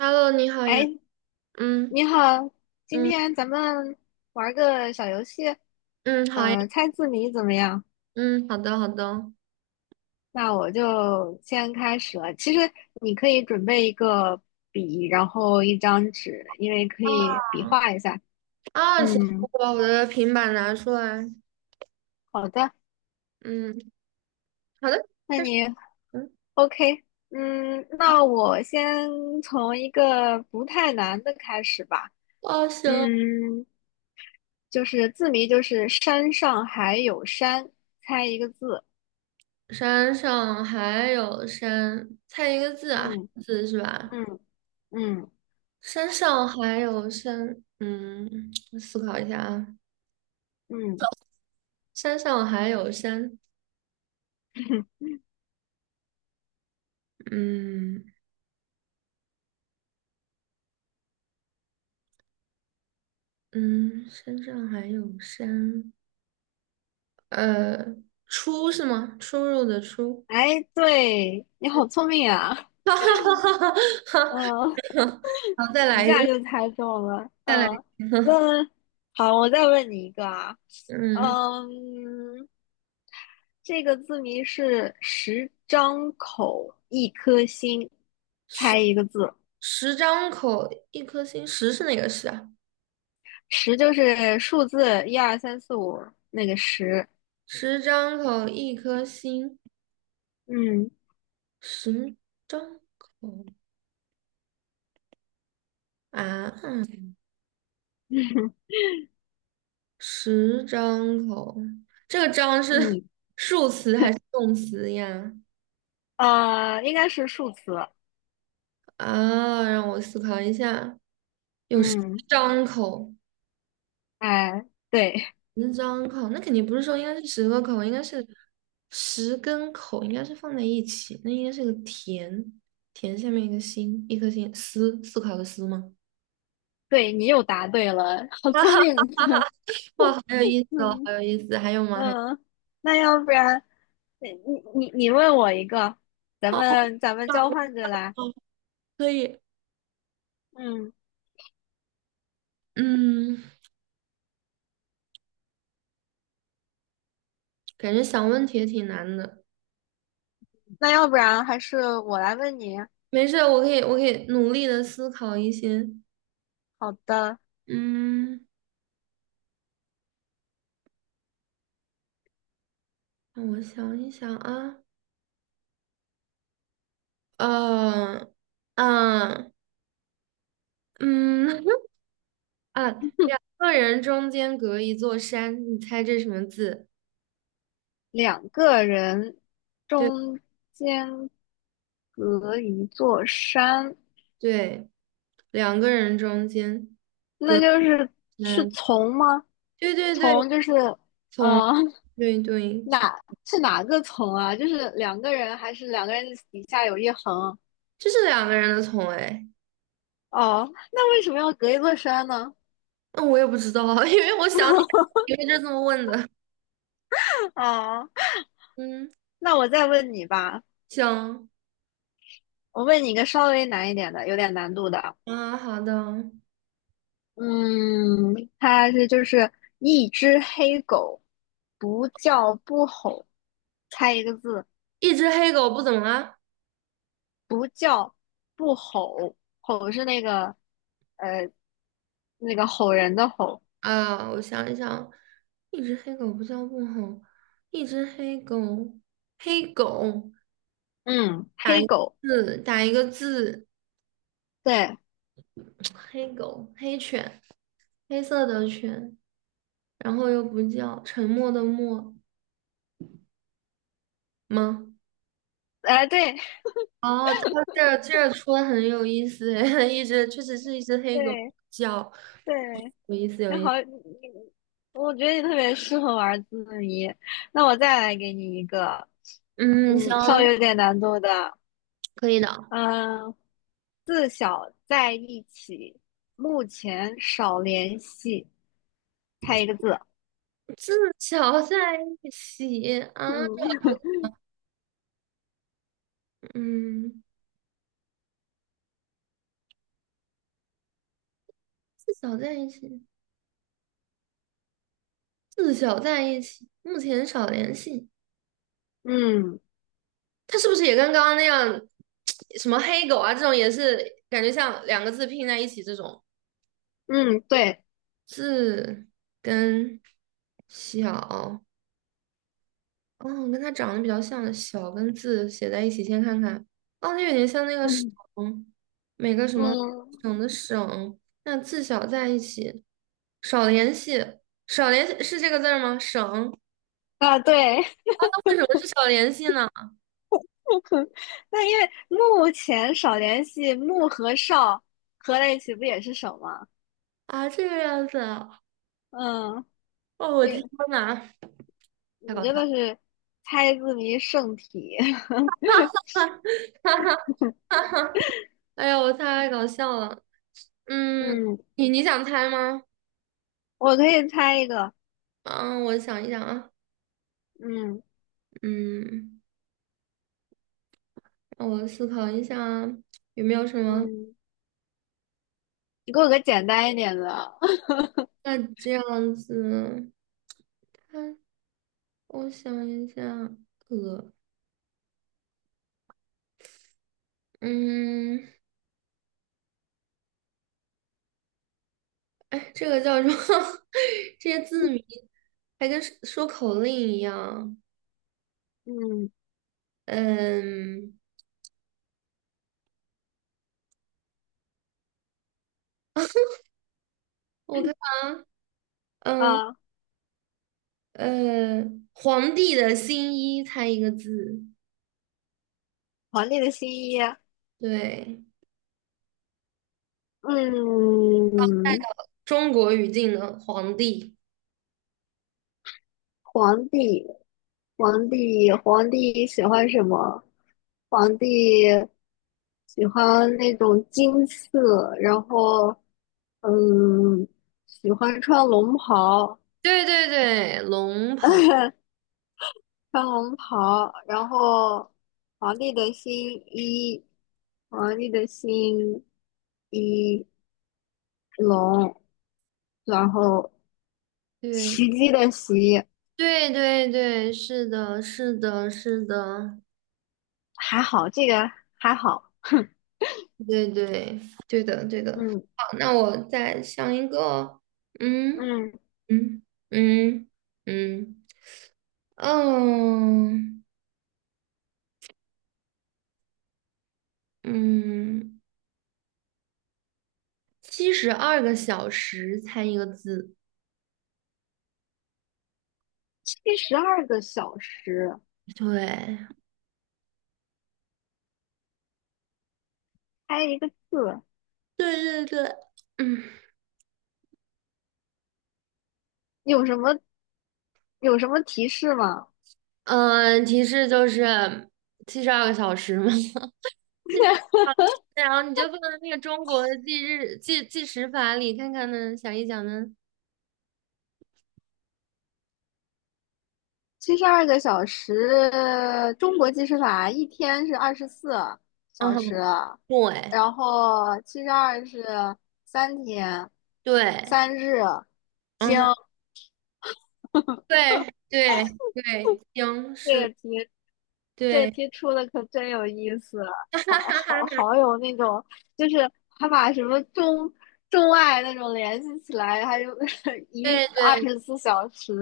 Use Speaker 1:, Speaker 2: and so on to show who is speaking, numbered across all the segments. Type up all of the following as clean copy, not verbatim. Speaker 1: Hello,你好呀。
Speaker 2: 哎，
Speaker 1: 嗯
Speaker 2: 你好，今
Speaker 1: 嗯
Speaker 2: 天咱们玩个小游戏，
Speaker 1: 嗯，好呀。
Speaker 2: 猜字谜怎么样？
Speaker 1: 嗯，好的好的。
Speaker 2: 那我就先开始了。其实你可以准备一个笔，然后一张纸，因为可
Speaker 1: 啊
Speaker 2: 以比划一下。
Speaker 1: 行，
Speaker 2: 嗯，
Speaker 1: 我把我的平板拿出来。
Speaker 2: 好的，
Speaker 1: 嗯，好的。
Speaker 2: 那
Speaker 1: 开始。
Speaker 2: 你
Speaker 1: 嗯。
Speaker 2: OK？嗯，那我先从一个不太难的开始吧。
Speaker 1: 哦，行。
Speaker 2: 嗯，就是字谜，就是山上还有山，猜一个字。
Speaker 1: 山上还有山，猜一个字啊。
Speaker 2: 嗯
Speaker 1: 字是吧？
Speaker 2: 嗯嗯。
Speaker 1: 山上还有山，嗯，我思考一下啊。
Speaker 2: 嗯，
Speaker 1: 山上还有山。嗯嗯。山上还有山。呃，出是吗？出入的出。
Speaker 2: 哎，对，你好聪明啊，
Speaker 1: 哈哈哈哈哈！
Speaker 2: 嗯，
Speaker 1: 好，再
Speaker 2: 一
Speaker 1: 来一
Speaker 2: 下
Speaker 1: 个，
Speaker 2: 就猜中了，
Speaker 1: 再来一个。
Speaker 2: 嗯，那好，我再问你一个啊，
Speaker 1: 嗯，
Speaker 2: 嗯，这个字谜是十张口一颗心，
Speaker 1: 十
Speaker 2: 猜一个字，
Speaker 1: 十张口一颗心，十是哪个十啊？
Speaker 2: 十就是数字一二三四五那个十，
Speaker 1: 十张口一颗心，
Speaker 2: 嗯
Speaker 1: 十张口啊。嗯，十张口，这个张是
Speaker 2: 嗯，
Speaker 1: 数词还是动词呀？
Speaker 2: 应该是数词，
Speaker 1: 啊，让我思考一下。有十
Speaker 2: 嗯，
Speaker 1: 张口，
Speaker 2: 哎，对
Speaker 1: 十张口，那肯定不是说应该是十个口，应该是十根口，应该是放在一起，那应该是个田。田下面一个心，一颗心，思，思考的思吗？
Speaker 2: 对，你又答对了，好聪明。
Speaker 1: 哇，好有意思哦，
Speaker 2: 嗯
Speaker 1: 好有意思，还有吗？还有。
Speaker 2: 嗯，那要不然，你问我一个，咱
Speaker 1: 好
Speaker 2: 们咱们交换着来。
Speaker 1: 棒哦，可以。
Speaker 2: 嗯，
Speaker 1: 嗯，感觉想问题也挺难的。
Speaker 2: 那要不然还是我来问你。
Speaker 1: 没事我可以，我可以努力的思考一些。
Speaker 2: 好的，
Speaker 1: 嗯，让我想一想啊。呃，嗯、嗯。 啊，个人中间隔一座山，你猜这什么字？
Speaker 2: 两个人
Speaker 1: 对
Speaker 2: 中间隔一座山，
Speaker 1: 对，两个人中间。
Speaker 2: 那就是
Speaker 1: 嗯，
Speaker 2: 从吗？
Speaker 1: 对对对，
Speaker 2: 从就是
Speaker 1: 从，
Speaker 2: 呃
Speaker 1: 对对从。
Speaker 2: 哪是哪个从啊？就是两个人还是两个人底下有一横？
Speaker 1: 这是两个人的从，哎。
Speaker 2: 哦，那为什么要隔一座山呢？
Speaker 1: 那我也不知道啊，因为我想起来，因为就这么问的。
Speaker 2: 啊。
Speaker 1: 嗯，
Speaker 2: 那我再问你吧，
Speaker 1: 行。
Speaker 2: 我问你一个稍微难一点的，有点难度的。
Speaker 1: 啊，好的。
Speaker 2: 嗯，它是就是一只黑狗，不叫不吼，猜一个字，
Speaker 1: 一只黑狗不怎么了？
Speaker 2: 不叫不吼，吼是那个呃吼人的吼。
Speaker 1: 啊，我想一想。一只黑狗不叫不好，一只黑狗，黑狗，
Speaker 2: 嗯，黑狗，
Speaker 1: 字打一个字。
Speaker 2: 对，
Speaker 1: 黑狗，黑犬。黑色的犬，然后又不叫，沉默的默吗？
Speaker 2: 哎、对
Speaker 1: 哦，哦，这出的很有意思诶，一只确实是一只黑狗
Speaker 2: 对
Speaker 1: 叫。
Speaker 2: 对，
Speaker 1: 有意思有
Speaker 2: 那
Speaker 1: 意
Speaker 2: 好，
Speaker 1: 思。
Speaker 2: 我觉得你特别适合玩字谜。那我再来给你一个，
Speaker 1: 嗯，行，
Speaker 2: 嗯，稍微有点难度的。
Speaker 1: 可以的。
Speaker 2: 嗯，自小在一起，目前少联系。猜一个字。
Speaker 1: 自小在一起啊，这我
Speaker 2: 嗯
Speaker 1: 头嗯，自小在一起。自小在一起，目前少联系。
Speaker 2: 嗯
Speaker 1: 他是不是也跟刚刚那样，什么黑狗啊，这种也是感觉像两个字拼在一起这种？
Speaker 2: 嗯，对，
Speaker 1: 字跟小，哦，跟它长得比较像的小跟字写在一起，先看看。哦，它有点像那个省，
Speaker 2: 嗯
Speaker 1: 每个什么
Speaker 2: 嗯
Speaker 1: 省的省，那字小在一起，少联系，少联系是这个字儿吗？省。
Speaker 2: 啊，对。
Speaker 1: 啊，那为什么是少联系呢？
Speaker 2: 那因为目前少联系，木和少合在一起不也是手吗？
Speaker 1: 啊，这个样子啊。
Speaker 2: 嗯，
Speaker 1: 哦，我的
Speaker 2: 这
Speaker 1: 天
Speaker 2: 个
Speaker 1: 呐，太
Speaker 2: 你
Speaker 1: 搞
Speaker 2: 真
Speaker 1: 笑了。
Speaker 2: 的是猜字谜圣体。
Speaker 1: 哈哈哎呀，我太搞笑了。嗯，
Speaker 2: 嗯，
Speaker 1: 你想猜吗？
Speaker 2: 我可以猜一个。
Speaker 1: 嗯，我想一想啊。
Speaker 2: 嗯
Speaker 1: 嗯。让我思考一下啊，有没有什么？
Speaker 2: 嗯，你给我个简单一点的。
Speaker 1: 那这样子，看，我想一下。呃，嗯，哎，这个叫什么？这些字谜还跟说说口令一样。
Speaker 2: 嗯
Speaker 1: 嗯。我看啊。嗯
Speaker 2: 啊，
Speaker 1: 皇帝的新衣，猜一个字。
Speaker 2: 皇帝的新衣。
Speaker 1: 对，
Speaker 2: 嗯，
Speaker 1: 中国语境的皇帝。
Speaker 2: 皇帝，皇帝，皇帝喜欢什么？皇帝喜欢那种金色，然后，嗯，喜欢穿龙袍，
Speaker 1: 对对对，龙袍。
Speaker 2: 穿龙袍，然后皇帝的新衣，皇帝的新衣龙，然后
Speaker 1: 对。
Speaker 2: 袭击的袭，
Speaker 1: 对对对，是的，是的，是的，
Speaker 2: 还好，这个还好，
Speaker 1: 对，对，对的，对的。
Speaker 2: 嗯。
Speaker 1: 好，那我再想一个。嗯
Speaker 2: 嗯，
Speaker 1: 嗯嗯嗯嗯嗯，七十二个小时猜一个字。
Speaker 2: 72个小时，
Speaker 1: 对
Speaker 2: 开一个字，
Speaker 1: 对对对。嗯
Speaker 2: 有什么有什么提示吗？
Speaker 1: 嗯，呃提示就是七十二个小时嘛。七十 二小时，然后你就放在那个中国的计日计计时法里看看呢，想一想呢。
Speaker 2: 七十二个小时，中国计时法一天是二十四
Speaker 1: 嗯
Speaker 2: 小
Speaker 1: 哼，
Speaker 2: 时，
Speaker 1: 对
Speaker 2: 然后七十二是三天，
Speaker 1: 对。
Speaker 2: 三日。
Speaker 1: 嗯
Speaker 2: 经
Speaker 1: 哼，对对对，行，
Speaker 2: 这
Speaker 1: 是
Speaker 2: 个
Speaker 1: 的，
Speaker 2: 题这
Speaker 1: 对。
Speaker 2: 题出的可真有意思，
Speaker 1: 哈
Speaker 2: 好
Speaker 1: 哈哈哈，
Speaker 2: 好好有那种，就是还把什么中外那种联系起来，还有 一日
Speaker 1: 对
Speaker 2: 二
Speaker 1: 对
Speaker 2: 十四小时，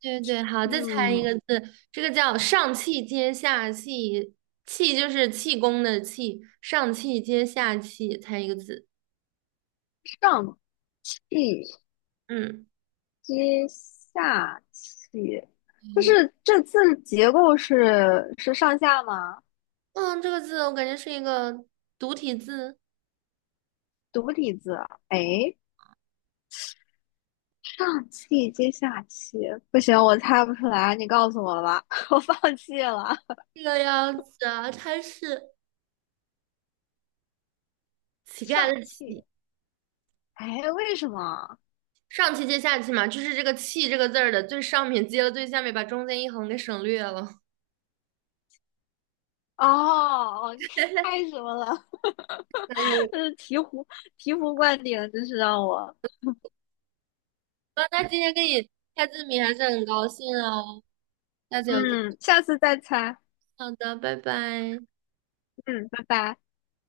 Speaker 1: 对对。好，再猜一
Speaker 2: 嗯，
Speaker 1: 个字，这个叫上气接下气。气就是气功的气，上气接下气，猜一个字。
Speaker 2: 上气
Speaker 1: 嗯，
Speaker 2: 接下气，就
Speaker 1: 对。
Speaker 2: 是这字结构是上下吗？
Speaker 1: 嗯，这个字我感觉是一个独体字。
Speaker 2: 独体字，哎，上气接下气，不行，我猜不出来，你告诉我吧，我放弃了。
Speaker 1: 这个样子啊，它是乞丐
Speaker 2: 上
Speaker 1: 的
Speaker 2: 气，
Speaker 1: 乞。
Speaker 2: 哎，为什么？
Speaker 1: 上气接下气嘛，就是这个气这个字儿的最上面接了最下面，把中间一横给省略了。
Speaker 2: 哦，太什么了，
Speaker 1: 很有意
Speaker 2: 就
Speaker 1: 思。
Speaker 2: 是醍醐灌顶，真是让我，
Speaker 1: 那今天跟你开字谜还是很高兴哦，下次有机会。
Speaker 2: 嗯，下次再猜，
Speaker 1: 好的，拜拜。
Speaker 2: 嗯，拜拜。